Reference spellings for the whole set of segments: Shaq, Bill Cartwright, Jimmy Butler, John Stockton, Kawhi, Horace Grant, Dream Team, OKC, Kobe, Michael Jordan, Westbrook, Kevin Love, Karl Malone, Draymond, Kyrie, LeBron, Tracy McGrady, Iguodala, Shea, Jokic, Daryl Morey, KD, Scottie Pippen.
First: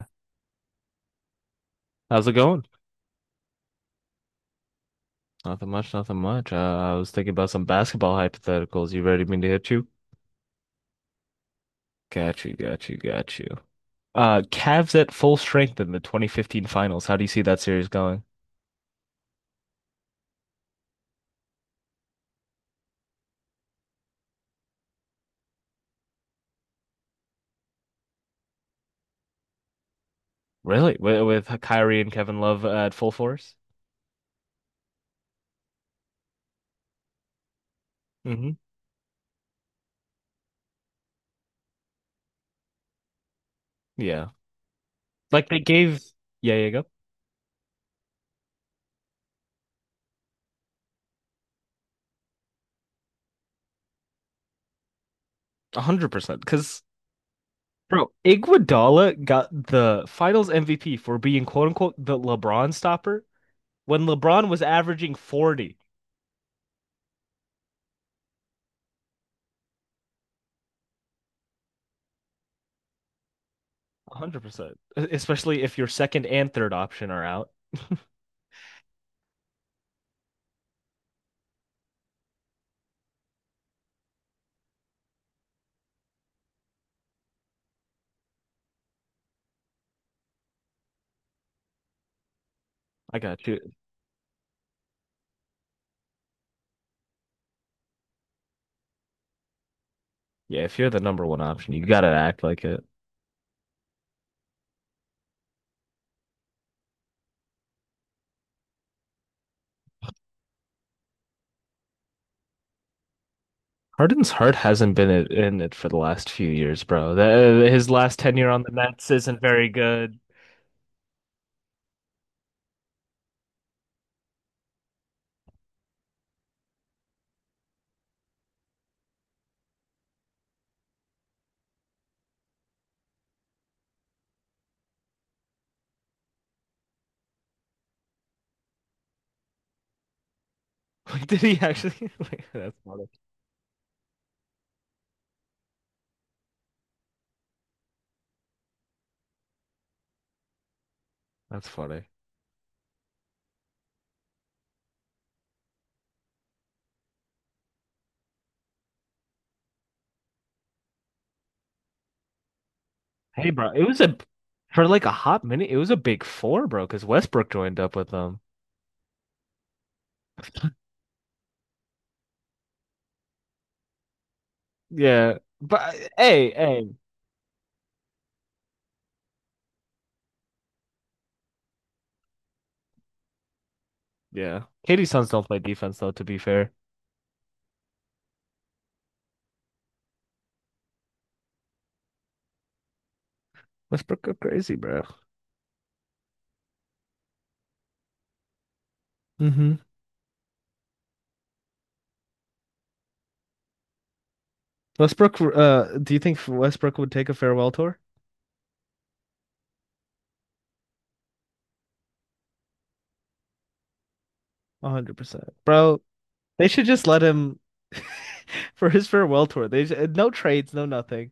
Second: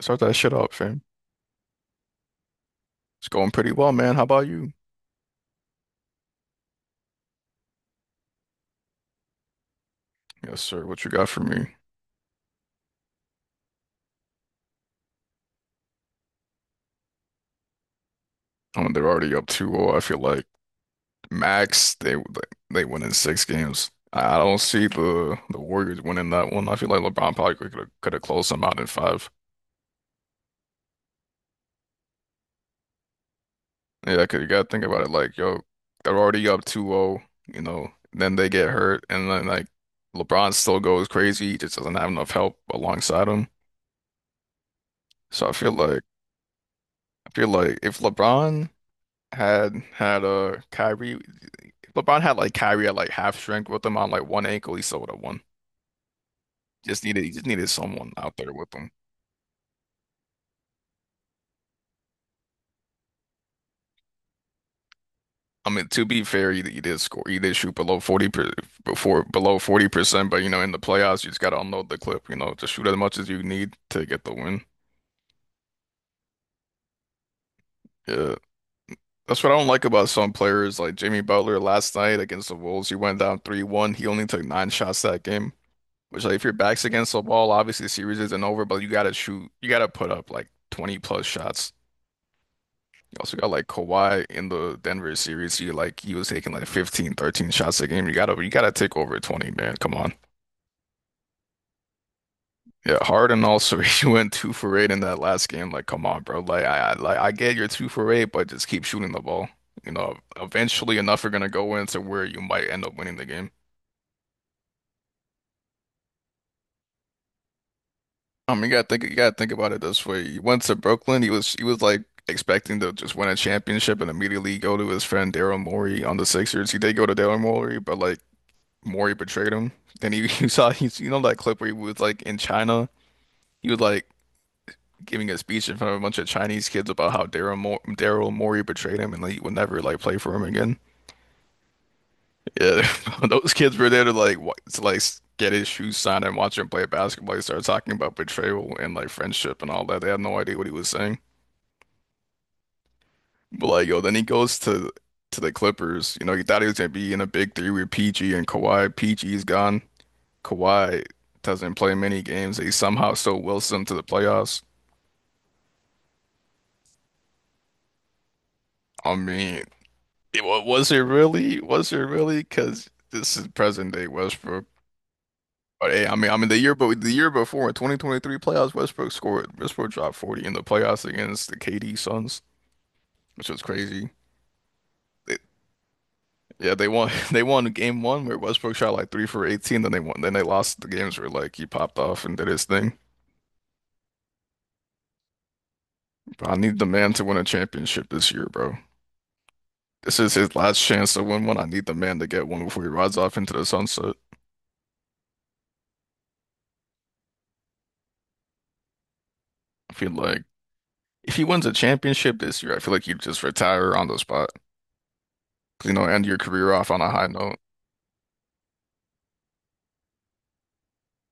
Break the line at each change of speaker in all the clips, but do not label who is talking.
Start that shit up, fam.
How's it going?
It's going pretty well, man. How about you?
Nothing much, nothing much. I was thinking about some basketball hypotheticals. You ready for me to hit you?
Yes, sir. What you got for me?
Got you, got you, got you. Cavs at full strength in the 2015 finals. How do you see that series going?
I They're already up 2-0. I feel like max they win in six games. I don't see the Warriors winning that one. I feel like LeBron probably could have closed them out in five.
Really? With Kyrie and Kevin Love at full force?
Yeah, 'cause you gotta think about it. Like, yo, they're already up 2-0. You know, then they
Hmm.
get hurt, and then like LeBron still goes crazy. He just doesn't have enough help alongside him.
Yeah. Like
So I
they
feel
gave,
like
yeah, yeah, go.
I feel like if LeBron had had Kyrie LeBron had like Kyrie at like half strength with him on like one ankle. He still would have won.
100%. Because,
Just needed He just needed
bro,
someone out there with him.
Iguodala got the finals MVP for being quote unquote the LeBron stopper when LeBron was averaging
I
40.
mean, to be fair, he did score. He did shoot below 40%. But you know, in the playoffs, you just gotta unload the clip. You know, just shoot as much as you need to
one
get the
hundred
win.
percent. Especially if your second and third option are out.
Yeah, that's what I don't like about some players like Jimmy Butler last night against the Wolves. He went down 3-1. He only took nine shots that game. Which like if your back's against the wall, obviously the series isn't over. But you gotta shoot. You gotta put up like 20 plus shots. You
I
also
got
got
you.
like Kawhi in the Denver series. He was taking like 15, 13 shots a game. You gotta take over 20, man. Come on.
Yeah, if you're the number one option, you gotta act like it.
Yeah, Harden also he went two for eight in that last game. Like, come on, bro. Like like I get you're two for eight, but just keep shooting the ball. You know, eventually enough are gonna go into where you might end up winning the game.
Harden's heart hasn't been in it for the last few years, bro. His last tenure
I
on
mean, you
the
gotta think
Nets
you gotta
isn't
think
very
about it this
good.
way. He went to Brooklyn. He was like expecting to just win a championship and immediately go to his friend Daryl Morey on the Sixers. He did go to Daryl Morey, but like Maury betrayed him. Then he you saw he's you know that clip where he was like in China, he was like giving a speech in front of a bunch of Chinese kids about how Daryl Morey betrayed him and like, he would never like play for him again.
Like, did he actually? Like, that's
Yeah,
funny.
those kids were there to get his shoes signed and watch him play basketball. He started talking about betrayal and like friendship and all that. They had no idea what he was saying.
That's funny.
But like yo, then he goes to the Clippers. You know, he thought he was gonna be in a big three with PG and Kawhi. PG's gone. Kawhi doesn't play many games. He somehow still
Hey,
wills
bro, it
them to
was
the
a
playoffs.
for like a hot minute. It was a big four, bro, because Westbrook joined up with them.
I mean, Was it really? Was it really? Because this is present day Westbrook.
Yeah, but
But hey,
hey, hey,
the year before in 2023 playoffs, Westbrook scored. Westbrook dropped 40 in the playoffs against the KD Suns, which was crazy.
yeah. Katie's sons
They,
don't play defense though. To be fair,
yeah, they won. They won game one where Westbrook shot like three for 18. Then they won. Then they lost the games where like he popped off and did his thing.
Westbrook go crazy, bro.
But I need the man to win a championship this year, bro.
Hmm.
This is his last chance to win one. I need the man to get one before he rides off into the sunset.
Do you think Westbrook would take a farewell tour?
I feel like if he wins a championship this year, I feel like you just retire on the spot.
100%.
'Cause, you
Bro,
know, end your
they
career
should
off on
just
a
let
high note.
him for his farewell tour. They No trades, no nothing.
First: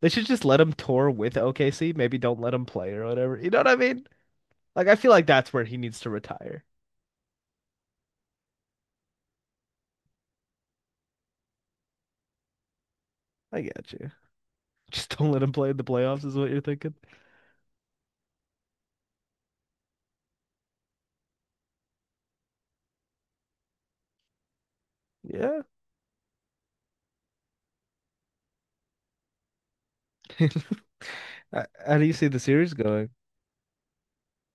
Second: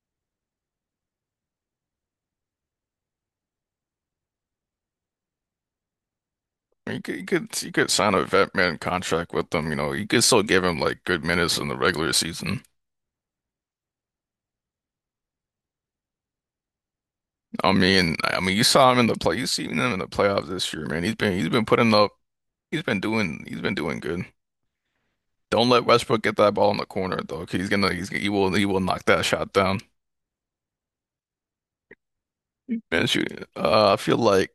They should just let him tour with OKC. Maybe don't let him play or whatever. You know what I mean? Like I feel like that's where he needs to retire.
I mean, you could sign a vet man contract with them. You know, you could still give him like good minutes in the regular season.
I get you. Just don't let him play in the playoffs is what you're thinking.
I mean, you saw him in the play. You seen him in the playoffs this year, man. He's been putting up. He's been doing good.
Yeah.
Don't let Westbrook get that ball in the corner, though. 'Cause He's gonna, he's, he will knock that shot down.
How do you see the series
Man,
going?
shoot. I feel like.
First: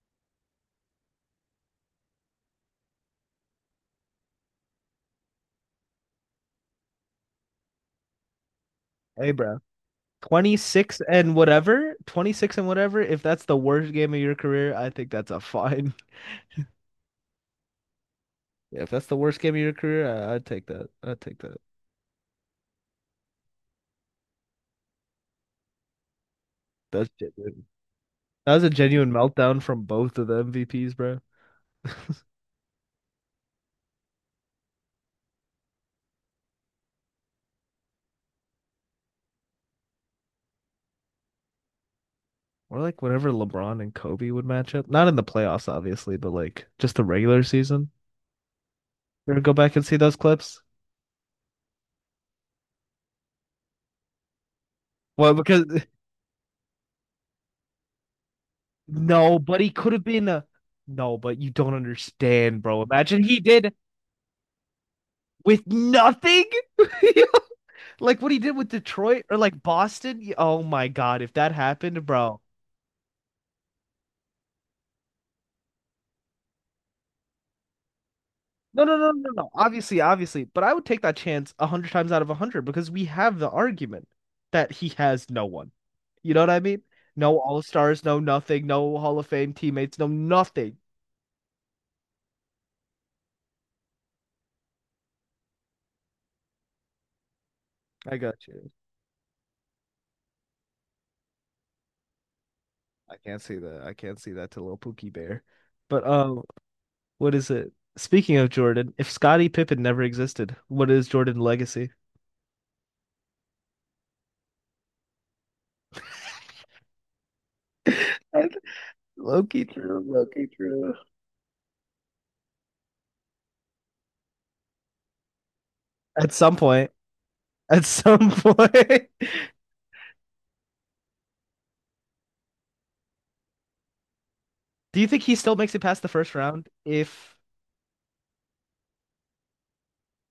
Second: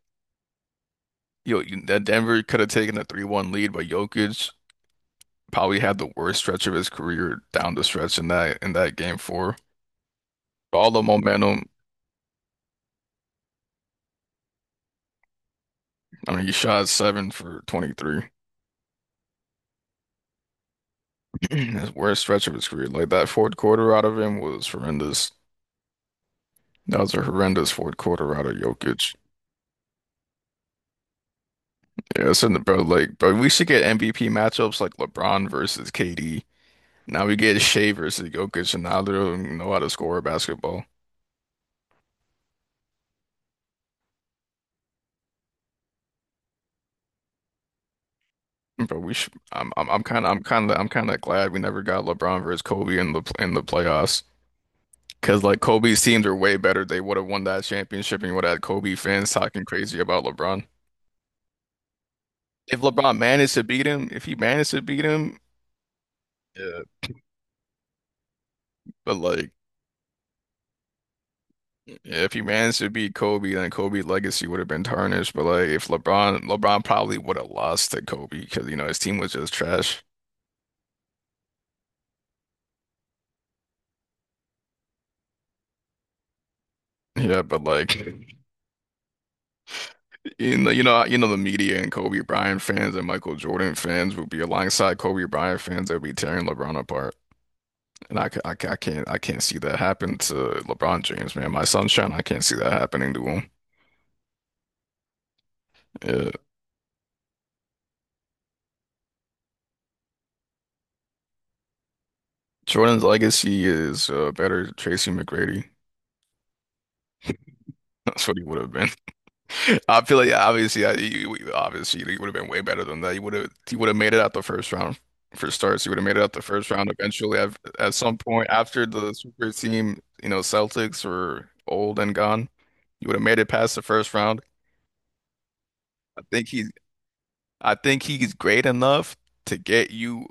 Yo, that Denver could have taken a 3-1 lead, but Jokic probably had the worst stretch of his career down the stretch in that game
Hey,
four.
bro.
All
26
the
and
momentum.
whatever, 26 and whatever. If that's the worst game of your career, I think that's a fine.
I mean, he shot seven for 23.
Yeah, if that's the worst game of your career, I'd take that. I'd take that.
His worst stretch of his career. Like that fourth quarter out of him was horrendous. That
That's
was a
genuine.
horrendous fourth quarter out
That
of
was a genuine
Jokic.
meltdown from both of the MVPs, bro.
Yeah, it's in the bro. Like, but we should get MVP matchups like LeBron versus KD. Now we get Shea versus Jokic, and now they don't even know how to score a basketball.
Or like whenever LeBron and Kobe would match up. Not in the playoffs, obviously, but like just the regular season.
But we
You
should.
ever go back and see those clips?
I'm kind of glad we never got LeBron versus Kobe in the playoffs.
Well,
Because like
because
Kobe's teams are way better. They would have won that championship and you would have had Kobe fans
no, but
talking
he could
crazy
have
about
been a,
LeBron.
no, but you don't understand,
If
bro.
LeBron
Imagine he
managed to
did
beat him, if he managed to beat him,
with nothing.
yeah.
Like what he did with
But
Detroit or
like,
like Boston. Oh my God, if that
yeah,
happened,
if
bro.
he managed to beat Kobe, then Kobe's legacy would have been tarnished. But like, if LeBron probably would have lost to Kobe because you
No,
know
no,
his
no,
team
no, no.
was
No.
just
Obviously,
trash.
obviously, but I would take that chance a hundred times out of a hundred because we have the argument that he has no one. You know what I mean? No
Yeah. But
All-Stars, no
like.
nothing, no Hall of Fame teammates, no
In the
nothing.
you know, the media and Kobe Bryant fans and Michael Jordan fans would be alongside Kobe Bryant fans that would be tearing LeBron apart,
I
and I, ca-
got
I,
you.
ca- I can't, I can't see that happen to LeBron James, man. My sunshine, I can't see that happening
I
to
can't
him.
see that. I can't see that to little Pookie Bear. But
Yeah.
um, what is it? Speaking of Jordan, if Scottie Pippen never existed, what is Jordan's legacy?
Jordan's legacy is better Tracy McGrady. That's what he would have been.
Low-key
I
true,
feel like
low-key
yeah, obviously, yeah,
true.
obviously you would have been way better than that. You would have made it out the first round for starts. You would have made it
At
out the
some
first
point,
round eventually. At,
at
at some
some
point after
point.
the super team, you know, Celtics were old and gone. You would have made it past the first round.
Do you think he still makes it past the
I
first
think
round?
he's
If
I think he's great enough to get you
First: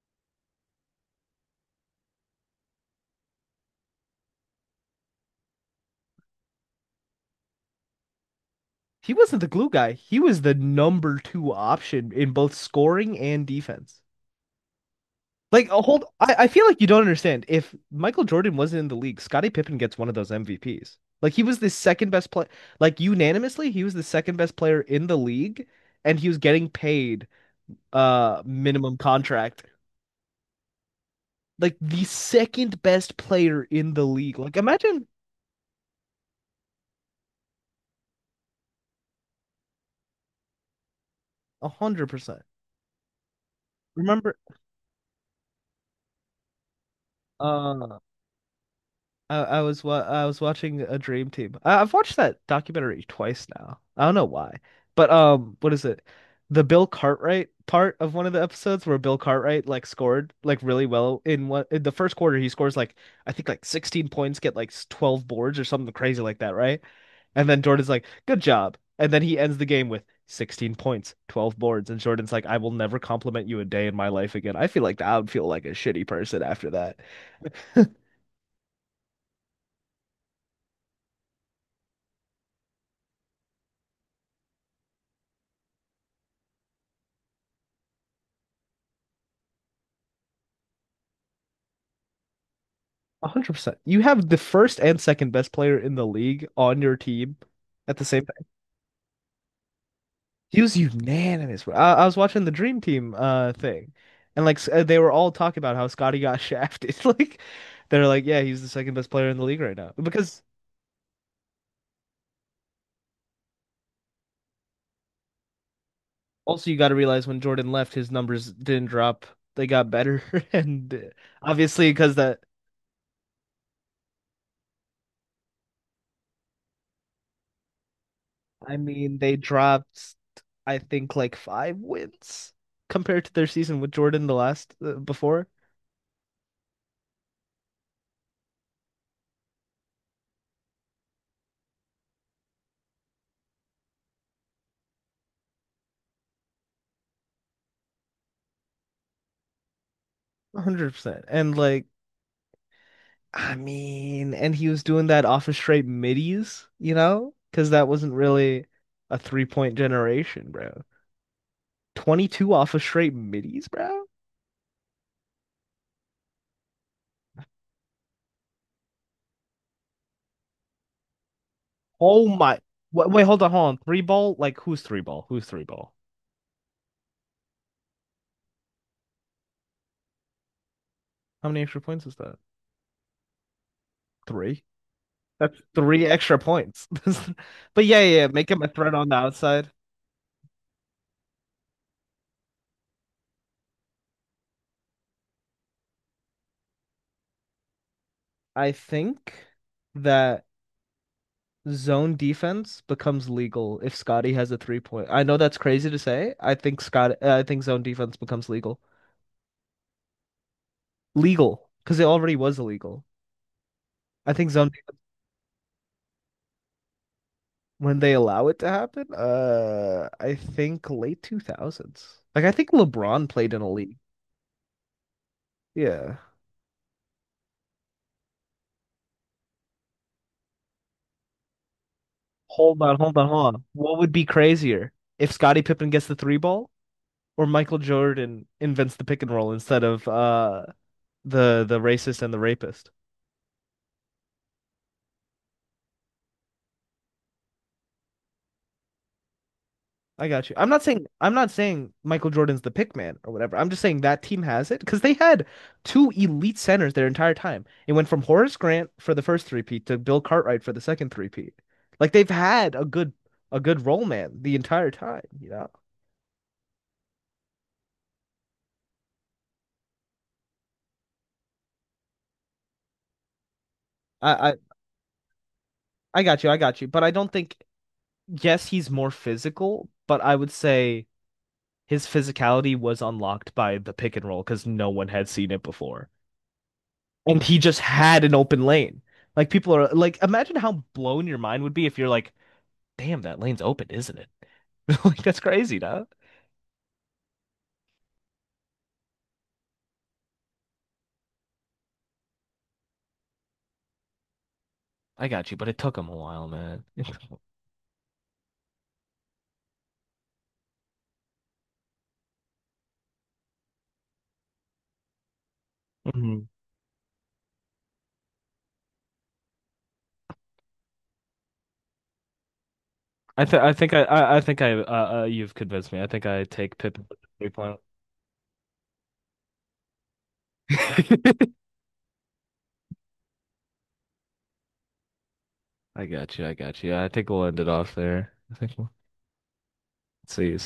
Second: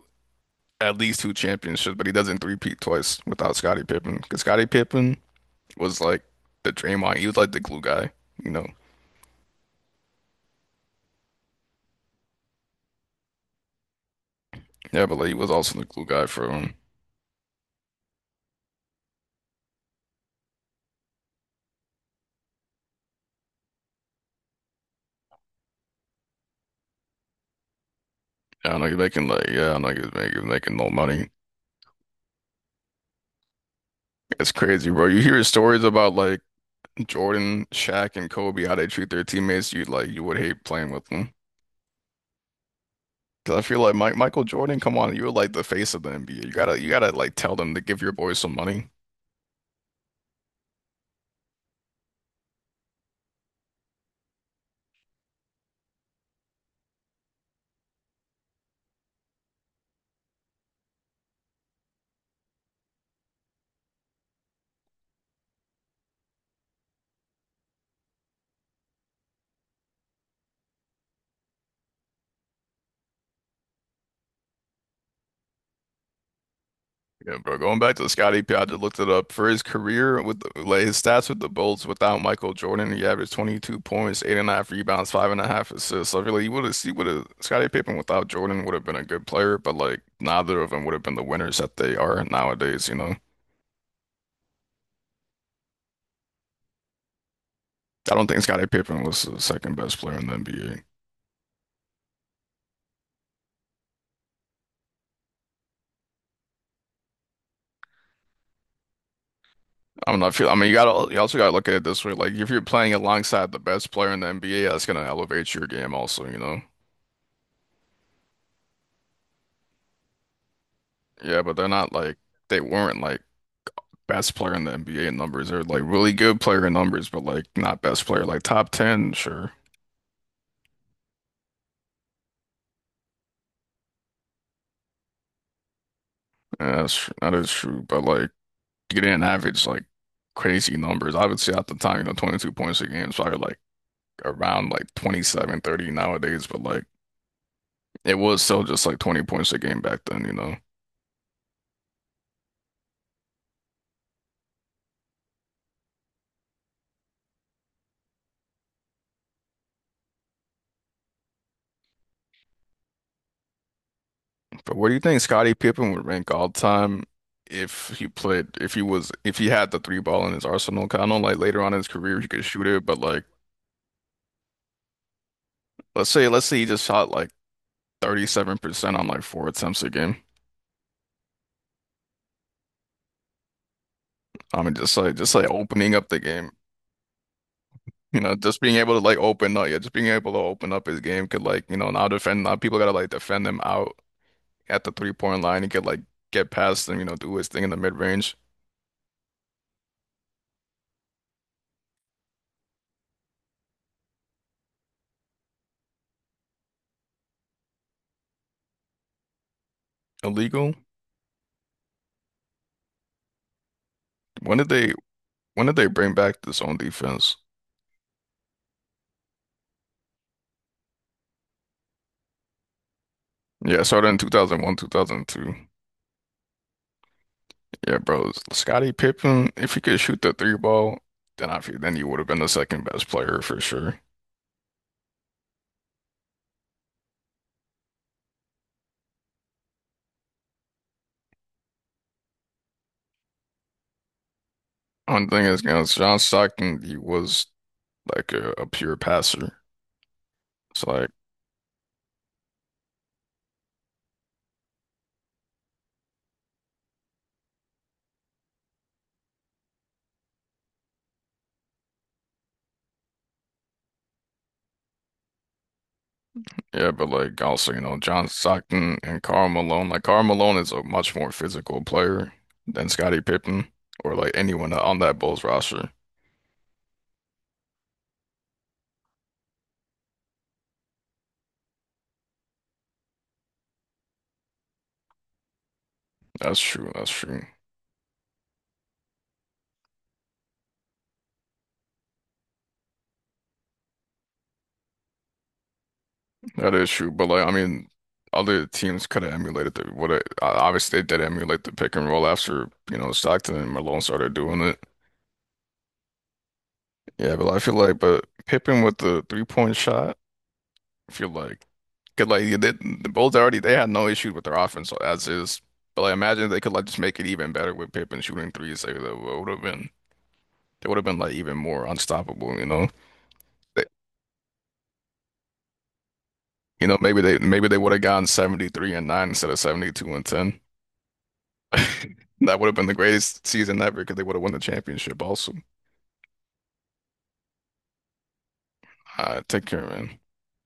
at least two championships, but he doesn't three-peat twice without Scottie Pippen because Scottie Pippen was like the Draymond. He was like the glue guy, you know.
he wasn't the glue guy, he was the number two option in both scoring and defense.
Yeah, but like he was
Like,
also
a
the
hold,
glue guy
I
for
feel like you don't understand. If Michael Jordan wasn't in the league, Scottie Pippen gets one of those MVPs. Like, he was the second best player, like, unanimously, he was the second best player in the league, and he was getting paid
I don't know,
minimum
making like,
contract.
yeah, I don't know, making no money.
Like, the second best player in the league.
It's
Like,
crazy,
imagine
bro. You hear stories about like Jordan, Shaq, and Kobe, how they treat their teammates. You would hate playing with them.
100%.
Because I feel like Mike,
Remember,
Michael Jordan, come on, you're like the face of the NBA. You gotta like tell them to
uh,
give your boys some money.
I was watching a Dream Team. I've watched that documentary twice now. I don't know why, but what is it? The Bill Cartwright part of one of the episodes where Bill Cartwright like scored like really well in the first quarter he scores like I think like 16 points, get like 12 boards or something crazy like that, right? And then Jordan's like, "Good job," and then he ends the game with 16 points, 12 boards, and Jordan's like, "I will never compliment you a day in my life again." I feel like I would feel like a shitty person after that.
Yeah, bro. Going back to the Scottie Pippen, I just looked it up. For his career like his stats with the Bulls without Michael Jordan, he averaged 22 points, eight and a half rebounds, five and a half assists. So I like you would have seen what a Scottie Pippen without Jordan would have been a good player, but like neither of them would have been the winners that they are nowadays, you know.
100%. You have the first and second best player in the league on your team at the
I
same
don't think
time.
Scottie Pippen was the second best player in the
He was
NBA.
unanimous. I was watching the Dream Team thing, and like they were all talking about how Scotty got shafted. Like they're like, yeah, he's the second best player in the league right now.
I'm not
Because
feel I mean you also gotta look at it this way. Like if you're playing alongside the best player in the NBA, that's gonna elevate your game also, you know.
also you got to realize when Jordan left, his numbers didn't drop. They got better, and
Yeah, but
obviously because that.
they weren't like best player in the NBA in numbers. They're like really good player in numbers, but like not best player. Like top
I
10,
mean, they
sure.
dropped. I think like five wins compared to their season with Jordan the last before.
Yeah, that is true. But like you didn't average like crazy numbers. I would say at the time, you know, 22 points a game is probably like around like 27, 30 nowadays. But like it was still just like 20 points a game back then, you know.
100%. And like, I mean, and he was doing that off of straight middies, you know? Because that wasn't really a three point generation, bro. 22 off of straight middies, bro?
But where do you think Scottie Pippen would rank all time? If he played, if he was, if he had the three ball in his arsenal, 'cause I know like later on in his career
Oh
he could
my.
shoot it, but
Wait, wait,
like
hold on, hold on. Three ball? Like, who's three ball? Who's three ball?
let's say he just shot like 37% on like four attempts a game.
How many extra points is that?
I
Three?
mean, just like
That's
opening
three
up the
extra
game,
points. But yeah, yeah,
you
yeah,
know,
make him a threat on the outside.
just being able to open up his game could like, you know, now people gotta like defend him out at the 3-point line. He could like get past them, you know, do his thing in the mid range.
I think that zone defense becomes legal if Scotty has a three point. I know that's crazy to say. I think I think zone defense becomes legal.
Illegal.
Legal, because it already was illegal. I think
When did
zone
they
defense,
when did they bring back the zone defense?
when they allow it to happen, I think late 2000s. Like I think LeBron played in a
Yeah, it
league.
started in 2001, 2002.
Yeah.
Yeah, bro, Scottie Pippen, if he could shoot the three ball, then I feel then he would have been the
Hold
second
on,
best
hold on,
player
hold
for
on. What
sure.
would be crazier if Scottie Pippen gets the three ball or Michael Jordan invents the pick and roll instead of the racist and the rapist?
One thing is, you know, John Stockton, he was like a pure passer.
I got you.
It's like,
I'm not saying Michael Jordan's the pick man or whatever. I'm just saying that team has it because they had two elite centers their entire time. It went from Horace Grant for the first three-peat to Bill Cartwright for the second three-peat. Like they've had a good role man the entire time, you know.
yeah, but like also, you know, John Stockton and Karl Malone. Like Karl Malone is a much more physical player than Scottie Pippen or like
I I,
anyone on that Bulls roster.
I got you. I got you. But I don't think yes, he's more physical, but I would say his physicality was unlocked by the pick and roll because no one had seen it before.
That's true. That's true.
And he just had an open lane. Like people are like, imagine how blown your mind would be if you're like, damn, that lane's open, isn't it? Like that's crazy, dog.
That is true. But like, I mean, other teams could have emulated obviously they did emulate the pick and roll after, you know, Stockton and Malone started doing it.
I got you, but it took him a while, man.
Yeah, but I feel like, but Pippen with the 3-point shot. I feel like, cause like the Bulls already they had no issues with their offense so as is, but like imagine
Mhm.
if they could like just make it even better with Pippen shooting threes. Like that would have been they would have been like even more unstoppable. You know,
I
they,
think I think I you've convinced me. I think I take
you know
Pippin with the three
maybe they
point.
would have gotten 73-9 instead of 72-10. That would have been the greatest season ever because they would have won the championship also.
I got you. I got you. I think we'll end it off there. I think we'll
Take care, man.
see you.